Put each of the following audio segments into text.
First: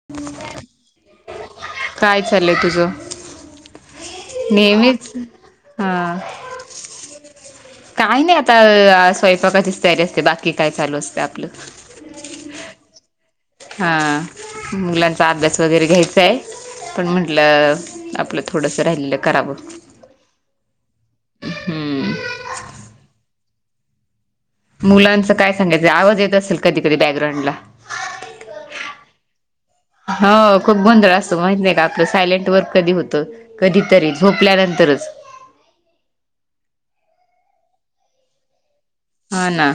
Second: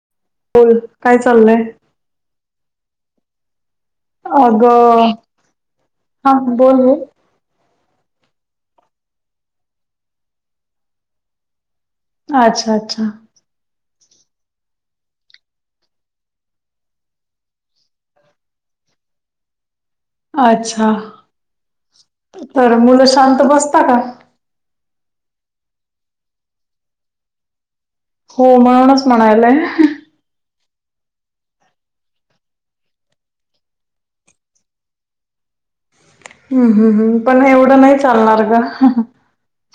[unintelligible] बोल काय चाललंय. काय चाललय तुझं? नेहमीच अगं हा. बोल बोल काय नाय आता अ स्वयंपाकाचीच तयारी असते बाकी काय चालू असते आपलं. अच्छा अच्छा. हा मुलांचा अभ्यास वगैरे घ्यायचांय पण म्हटलं आपलं थोडस राहिलेलं करावं. अच्छा हम्म तर मुलं शांत बसता का? मुलांच काय सांगायचं आवाज येत असेल कधी कधी बॅकग्राउंडला. हो म्हणूनच म्हणायलय. हो खूप गोधळ असतो माहित नाही का आपलं सायलेंट वर्क कधी होतं. कधीतरी झोपल्यानंतरच हूं हूं हूं पण एवढं नाही चालणार ग हो ना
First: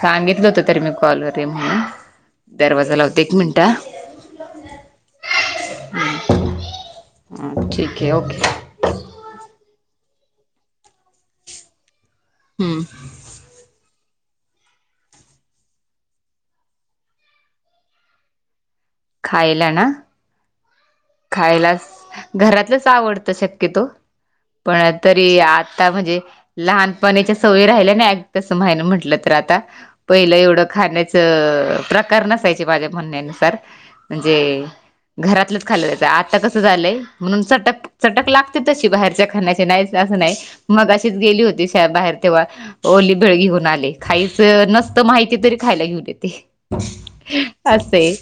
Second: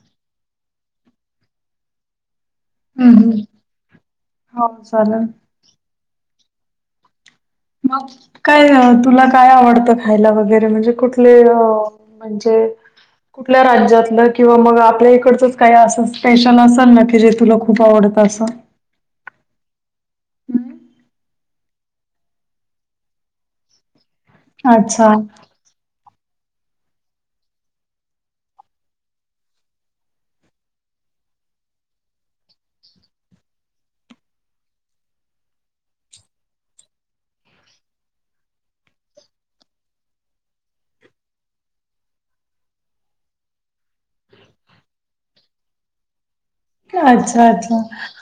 सांगितलं होत तरी मी कॉलवर म्हणून दरवाजा लावता एक हम्म. मिनिट हो चालेल ह मग काय तुला काय आवडतं खायला वगैरे म्हणजे कुठले र म्हणजे. हम्म कुठल्या राज्यातलं किंवा मग आपल्या इकडचंच काही असं स्पेशल असेल ना की जे तुला खूप आवडत असं. खायला ना. खायलाच घरातलंच आवडतं शक्यतो. पण अच्छा तरी आता म्हणजे. लहानपणाच्या सवयी राहिल्या नाय कसं म्हण म्हंटलं तर आता. पहिलं एवढं खाण्याचं प्रकार नसायचे माझ्या म्हणण्यानुसार. म्हणजे घरातलं खाल्लंत आता कसं झालंय म्हणून चटक चटक लागते तशी बाहेरच्या खाण्याची नाही असं नाही. मग तशीच गेली होती शा बाहेर तेव्हा. ओली भेळ घेऊन आले खाईच नसत माहिती तरी खायला घेऊन येते. अच्छा अच्छा असं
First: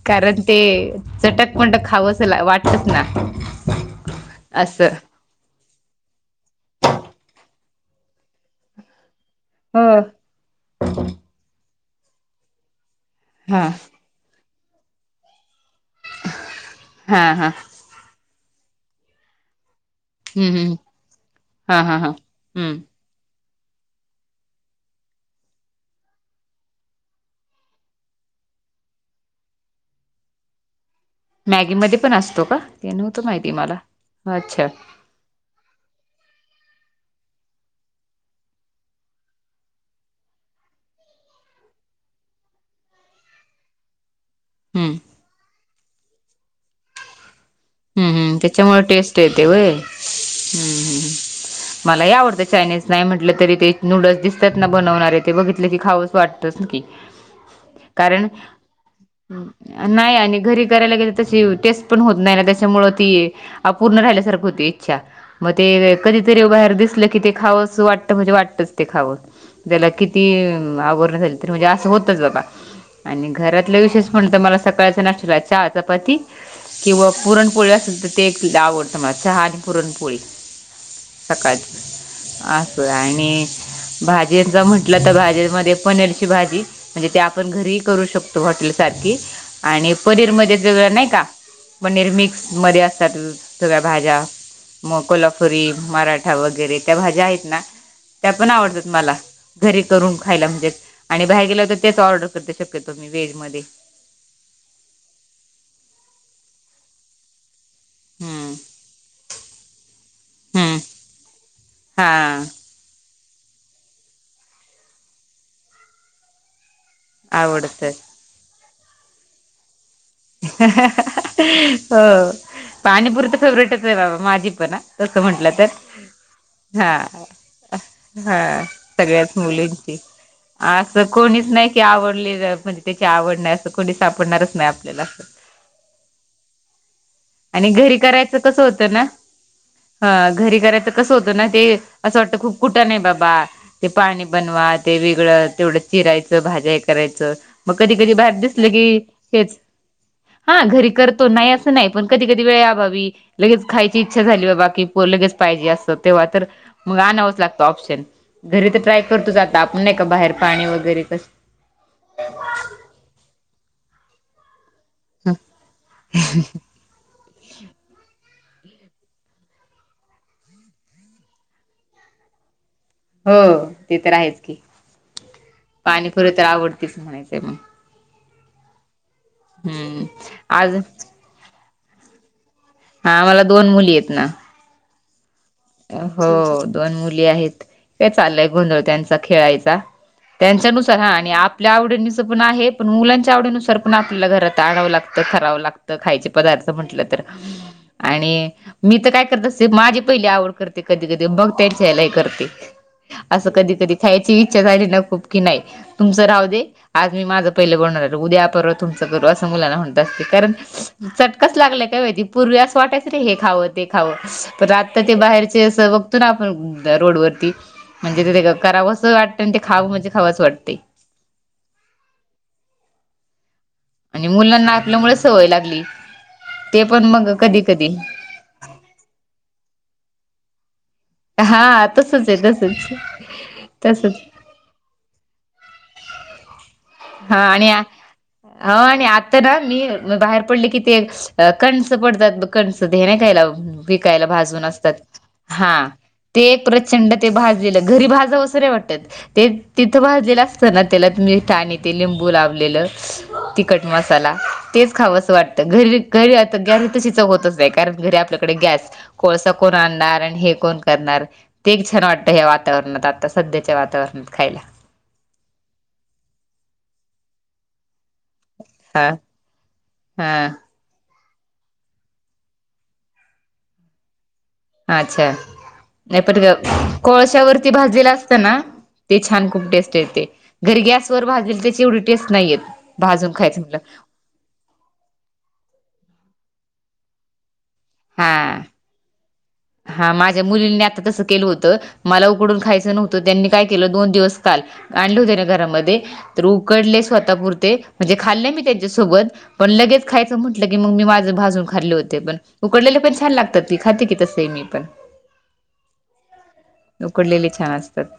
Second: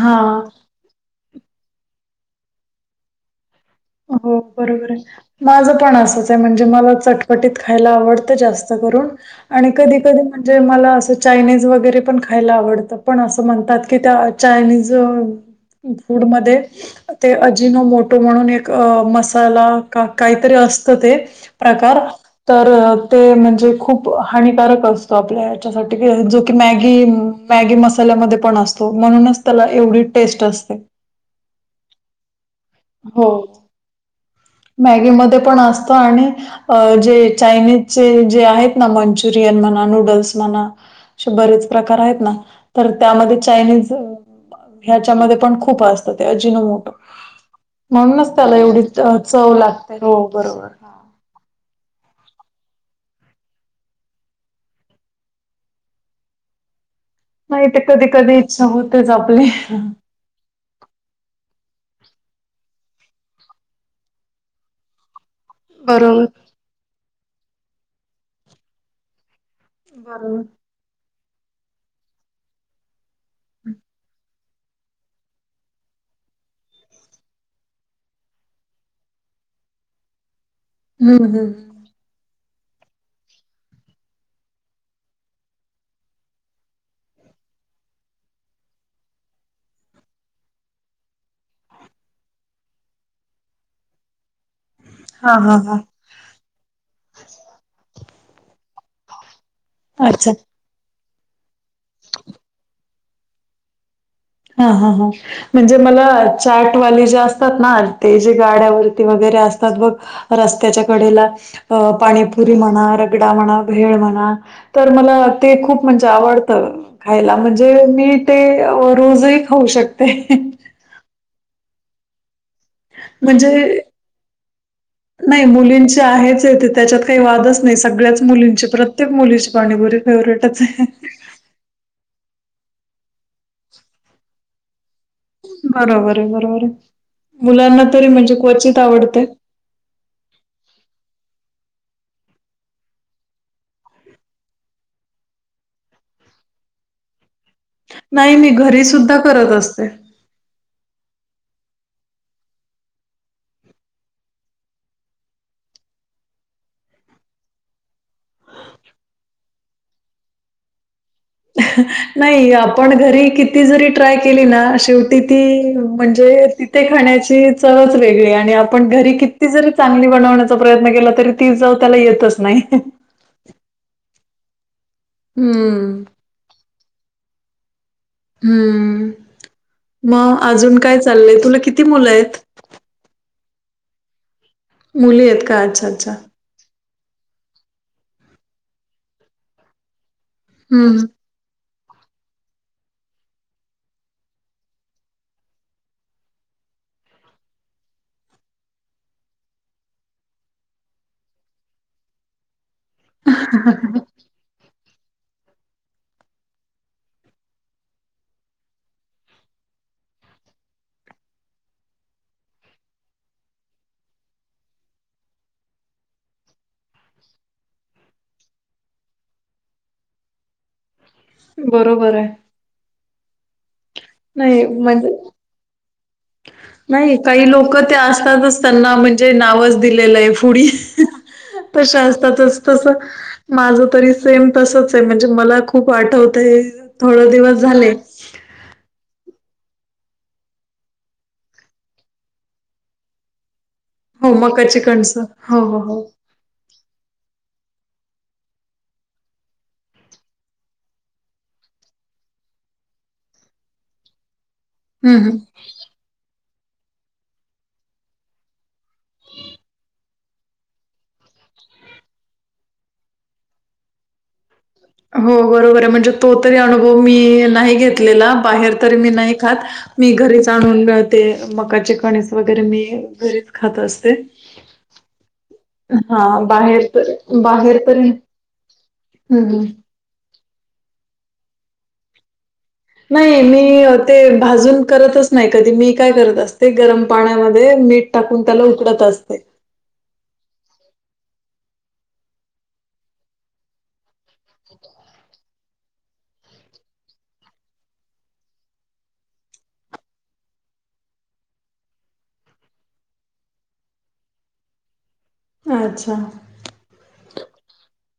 हा कारण ते चटक पणट खावसं वाटतच ना. हो असं बरोबर आहे. माझं पण असंच आहे म्हणजे मला चटपटीत खायला आवडतं जास्त करून. आणि हो कधी कधी म्हणजे मला असं चायनीज वगैरे पण खायला आवडतं पण असं हा म्हणतात की त्या चायनीज फूड मध्ये हा ते हा अजिनो मोटो म्हणून एक अ मसाला हम्म काहीतरी हम्म असत ते हा हा प्रकार हा तर हम्म ते म्हणजे खूप हानिकारक असत आपल्या हेच्यासाठी जो की मॅगी मॅगी मसाल्यामध्ये पण असतो म्हणूनच त्याला एवढी टेस्ट असते. मॅगी मध्ये पण असतो का ते नव्हतो माहिती मला अच्छा. मॅगी मध्ये पण असत आणि अ जे चायनीजचे जे आहेत ना मंचुरियन म्हणा नूडल्स म्हणा असे बरेच प्रकार आहेत ना तर त्यामध्ये चायनीज हम्म ह्याच्यामध्ये पण खूप असतं ते अजिनो मोटो म्हणूनच त्याला त्याच्यामुळे एवढी टेस्ट ते येते चव होय हम्म लागते. हो बरोबर. हां. हम्म. मला लई आवडतं चायनीज नाही म्हटलं तरी ते नूडल्स दिसतात ना बनवणारे ते बघितले की खावंच वाटत. च कि नाही ते कारण कधी-कधी इच्छा होतेच आपली. नाही आणि घरी करायला गेल तशी टेस्ट पण होत नाही ना त्याच्यामुळे ती अपूर्ण राहिल्यासारख होती इच्छा. मग ते बरोबर. कधीतरी बाहेर दिसलं की ते खावस वाटत म्हणजे वाटतच ते खावं. त्याला किती बरोबर. आवरण झाली तरी म्हणजे असं होतच बाबा. आणि घरातलं विशेष म्हण मला सकाळच्या नाशट्याला चहा चपाती किंवा पुरण पोळी असेल तर ते सुद्धा ते एक आवडतं मला चहा आणि पुरणपोळी हं, हं. सकाळची. असं आणि भाजीचा म्हंटलं तर भाजीमध्ये पनीरची भाजी. म्हणजे ते आपण घरीही करू शकतो हॉटेल सारखी आणि पनीर मध्ये वेगळं नाही का. पनीर मिक्स मध्ये असतात सगळ्या भाज्या मग हां, हां, कोल्हापुरी हां. मरा ठा वगैरे त्या भाज्या आहेत ना त्या पण आवडतात मला घरी करून अच्छा. खायला म्हणजे आणि बाहेर गेलं तर तेच ऑर्डर करते शक्यतो मी व्हेज मध्ये. हा हा हां म्हणजे मला चाटवाले जे असतात ना. ते जे हम्म गाड्यावरती वगैरे असतात बघ हम्म रस्त्याच्या कडेला. अ हां पाणीपुरी म्हणा र गडा म्हणा भेळ म्हणा तर मला ते खूप म्हणजे आवडत. खायला म्हणजे आवडतं मी ते रोजही खाऊ शकते. हो. पाणीपुरी तर म्हणजे फेव्हरेटच आहे बाबा माझी पण तसं नाही म्हंटलं तर मुलींची आहेच आहे ते हा. त्याच्यात काही वादच नाही सगळ्याच हा मुलींची प्रत्येक सगळ्याच मुलीची पाणी मुलींची बरी फेवर्हेटच आहे. असं कोणीच नाही की आवडली म्हणजे त्याची आवड नाही असं कोणी सापडणारच नाही आपल्याला अस. बरोबर आहे बरोबर आहे आणि मुलांना घरी तरी म्हणजे करायचं कसं क्वचित होतं ना आवडते. ह घरी करायच कसं होतं ना ते असं वाटतं खूप कुठ नाही आहे बाबा. ते पाणी बनवा ते वेगळं तेवढं चिरायचं भाज्या हे करायचं. मग कधी कधी नाही, बाहेर मी दिसले घरी की सुद्धा करत हेच. असते. हा घरी करतो नाही असं नाही पण कधी कधी वेळ या बावी. लगेच खायची इच्छा झाली बाबा की लगेच पाहिजे असं तेव्हा तर मग आणावंच लागतं ऑप्शन. घरी तर ट्राय करतोच आता आपण नाही का बाहेर पाणी वगैरे कस. नाही आपण घरी किती जरी ट्राय केली ना शेवटी. तिथती म्हणजे. ते खाण्याची चवच वेगळी आणि आपण घरी किती जरी चांगली बनवण्याचा प्रयत्न केला तरी. ती जाऊ त्याला येतच नाही. हो ते तर आहेच की. हम्म. खरं तर आवडतीच म्हणायचं आहे मग. हम्म हम्म मग आज अजून काय चाललंय तुला किती मुलं आहेत. हा आम्हाला दोन मुली आहेत ना. मुली आहेत का. अच्छा. हो दोन मुली आहेत काय चाललंय गोंधळ त्यांचा खेळायचा. हं, त्यांच्यानुसार हा आणि. आपल्या आवडीनुसार पण आहे पण मुलांच्या आवडीनुसार पण आपल्याला घरात आणाव लागतं करावं लागतं. खायचे पदार्थ म्हंटलं तर आणि मी तर काय करत अस माझे पहिले आवड. करते कधी कधी बघ त्यांच्यालाही करते असं कधी कधी खायची इच्छा झाली ना खूप. की नाही तुमचं राह दे. आज मी माझं पहिलं बनणार आल उद्यापर्वा तुमचं करू असं मुलाना म्हणत असते कारण. चटकाच लागलाय काय माहिती पूर्वी असं वाटायचं रे हे खावं ते खावं पण आता ते बाहेर. बघतो ना आपण रोड वरती. म्हणजे ते ते करावंच वाटतं आणि ते खां म्हणजे खावां वाटते. बरोबर आहे. म्हणजे नाही मुलांनाकल्यामुळे म्हणजे सवय लागली. ते पण नाही मग काही कधी लोक ते कधी असतातच त्यांना म्हणजे नावच दिलेलं आहे पुढ. हा तशी तसच आहे असतातच तस तसच माझ तरी तसच सेम. तसच आहे म्हणजे मला खूप आठवतंय. हा आणि ह आणि आता ना मी बाहेर पडले कि ते. अ कणीस पडतात बघ कणस दे ना कायला. विकायला हो भाजून मकाची असतात कणसं हो हा. हो हो ते एक प्रचंड ते भाजलेलं घरी भाजावसरे वाटतत. ते तिथं भाजलेलं असतं ना त्याला तुम्हीाणी. ते लिंबू लावलेलं तिखट मसाला तेच खावं हम्म असं हम्म वाटतं घरी. घरी आता गॅस ह तशी चव होतच नाही कारण घरी आपल्याकडे गॅस. कोळसा कोण आणणार आणि हे कोण करणार. ते एक छान वाटत या वातावरणात आता सध्याच्या वातावरणात खायला. हो बरोबर आहे म्हणजे तो तरी अनुभव मी नाही घेतलेला. बाहेर तरी हा मी नाही खात मी हा घरीच आणून. ते मकाचे कणीस वगैरे मी घरीच खात असते. अच्छा. नाही हा पण बाहेर तर कोळश्यावररती बाहेर तरी भाजलेला असता ना ते छान हम्म खूप टेस्ट येते. घरी गॅस वर भाजल त्याची एवढी टेस्ट नाहीयेत. नाही मी ते भाजून करतच नाही कधी मी काय करत असते. ते गरम पाण्यामध्ये मीठ टाकून हा त्याला उकडत असते. हा माझ्या मुलींनी आता तसं केलं होत मला उकडून खायचं नव्हतं त्यांनी काय केलं दोन दिवस काल. आणले होते ना घरामध्ये तर उकडले स्वतः पुुरते म्हणजे खाल्ले मी त्यांच्यासोबत. पण लगेच खायचं म्हटलं की मग मी माझं भाजून खाल्ले होते पण उकडलेले पण छान लागतात की खाते की तस. ते मी पण. अच्छा. उकडलेले छान असतात.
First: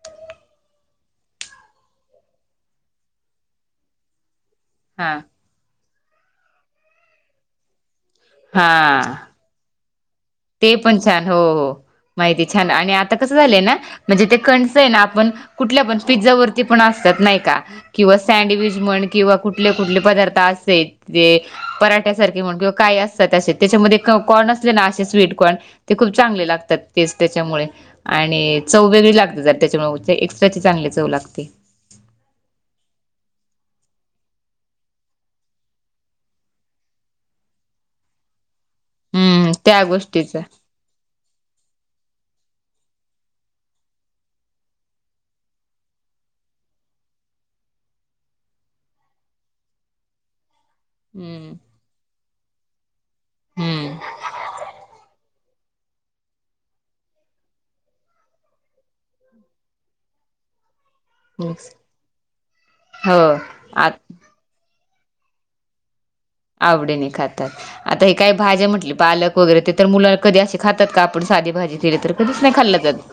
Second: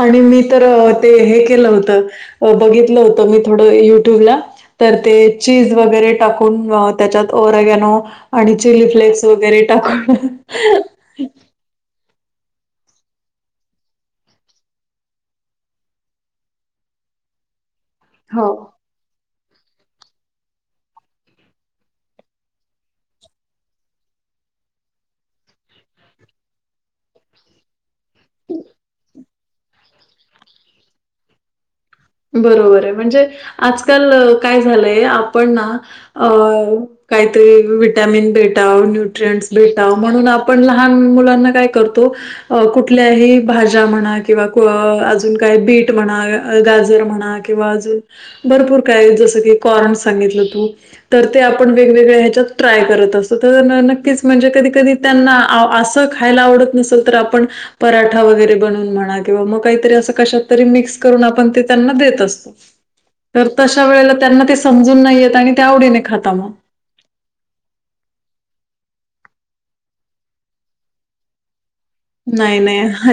आणि मी तर ते हे केलं होतं बघितलं होतं मी थोडं युट्यूबला. तर ते हा चीज वगैरे टाकून त्याच्यात ओरगनो आणि चिली हा फ्लेक्स वगैरे टाकूण. ते पण छान हो हो माहिती छान आणि आता कसं झालंय ना. म्हणजे ते कणच आहे ना आपण कुठल्या पण पिझ्झा वरती पण असतात नाही का. किंवा हो. सँडविच म्हण किंवा कुठले कुठले पदार्थ असते. ते पराठ्यासारखे म्हण किंवा काय असताते त्याच्यामध्ये कॉर्न असले ना. स्वीट कॉर्न खूप चांगले लागतात त्याच्यामुळे आणि चव वेगळी लागते. जार त्याच्यामुळे एक्स्ट्राचे चांगले चव लागते. बरोबर आहे म्हणजे आजकाल काय झालंय आपण ना. अ काहीतरी विटमिन भेटा न्यट्रिंट् हम्म त्या भेटा म्हणून गोष्टीच आपण लहान मुलांना काय करतो. अ कुठल्याही भाज्या म्हणा किंवा अजून काय बीट म्हणा गाजर. जर महना किव्हा भरपूर काही जस कॉर्न सांगितलं तु तर ते हम्म आपण वेगवेगळ्या ह्याच्यात ट्राय करत असतो तर हम्म नक्कीच म्हणजे कधी कधी त्यांना असं खायला आवडत नसेल तर आपण पराठा वगैरे बनवून म्हणा किंवा मग काहीतरी असं कशात तरी मिक्स करून आपण ते त्यांना देत असतो हो तर ताशा आ वेळेला त्यांना ते समजून नाही येत आणि ते आवडीने खातात मग. आवडीने खातात. आता हे काय भाज्या म्हटली पालक वगैरे ते तर मुला कधी असे खातात का आपण साधी भाजी केली तर. च नाही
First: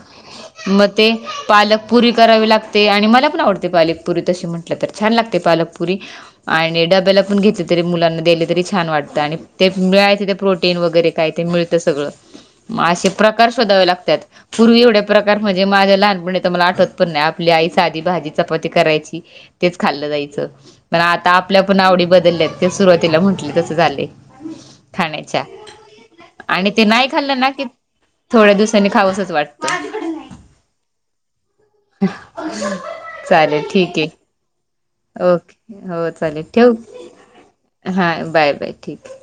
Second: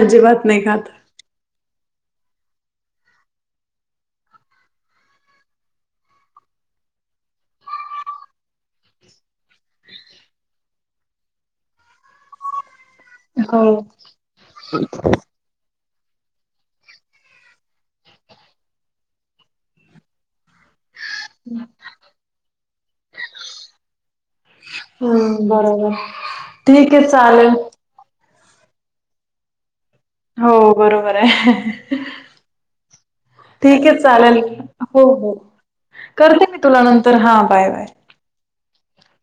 अजिबात नाही मग खात. ते पालक. पुरी करावी लागते आणि मला पण आवडते पालकपुरी तशी म्हटलं तर छान लागते पालकपुरी. आणि डब्याला पण घेतले तरी मुलांना दिली तरी छान वाटत आणि ते मिळायचे ते प्रोटीन वगैरे काय ते मिळतं सगळं. मग असे प्रकार हो शोधावे लागतात पूर्वी एवढे प्रकार कार म्हणजे माझ्या लहानपणी तर मला आठवत पण नाही आपली आई साधी भाजी चपाती करायची. तेच खाल्लं जायचं पण आता आपल्या पण आवडी बदलल्यात ते सुरवातीला म्हटल तस झालय खाण्याच्या हम्म बरोबर. आणि ते ठीक आहे नाही चालेल. खाल्लंना. थोड्या दिवसाांनी खावसच वाटतं. हो बरोबर आहे. चालेल ठीक आहे. तर हो. हो. ओके हो चालेल करते मी ठेव तुला नंतर हा बाय बाय. हा बाय बाय ठीक.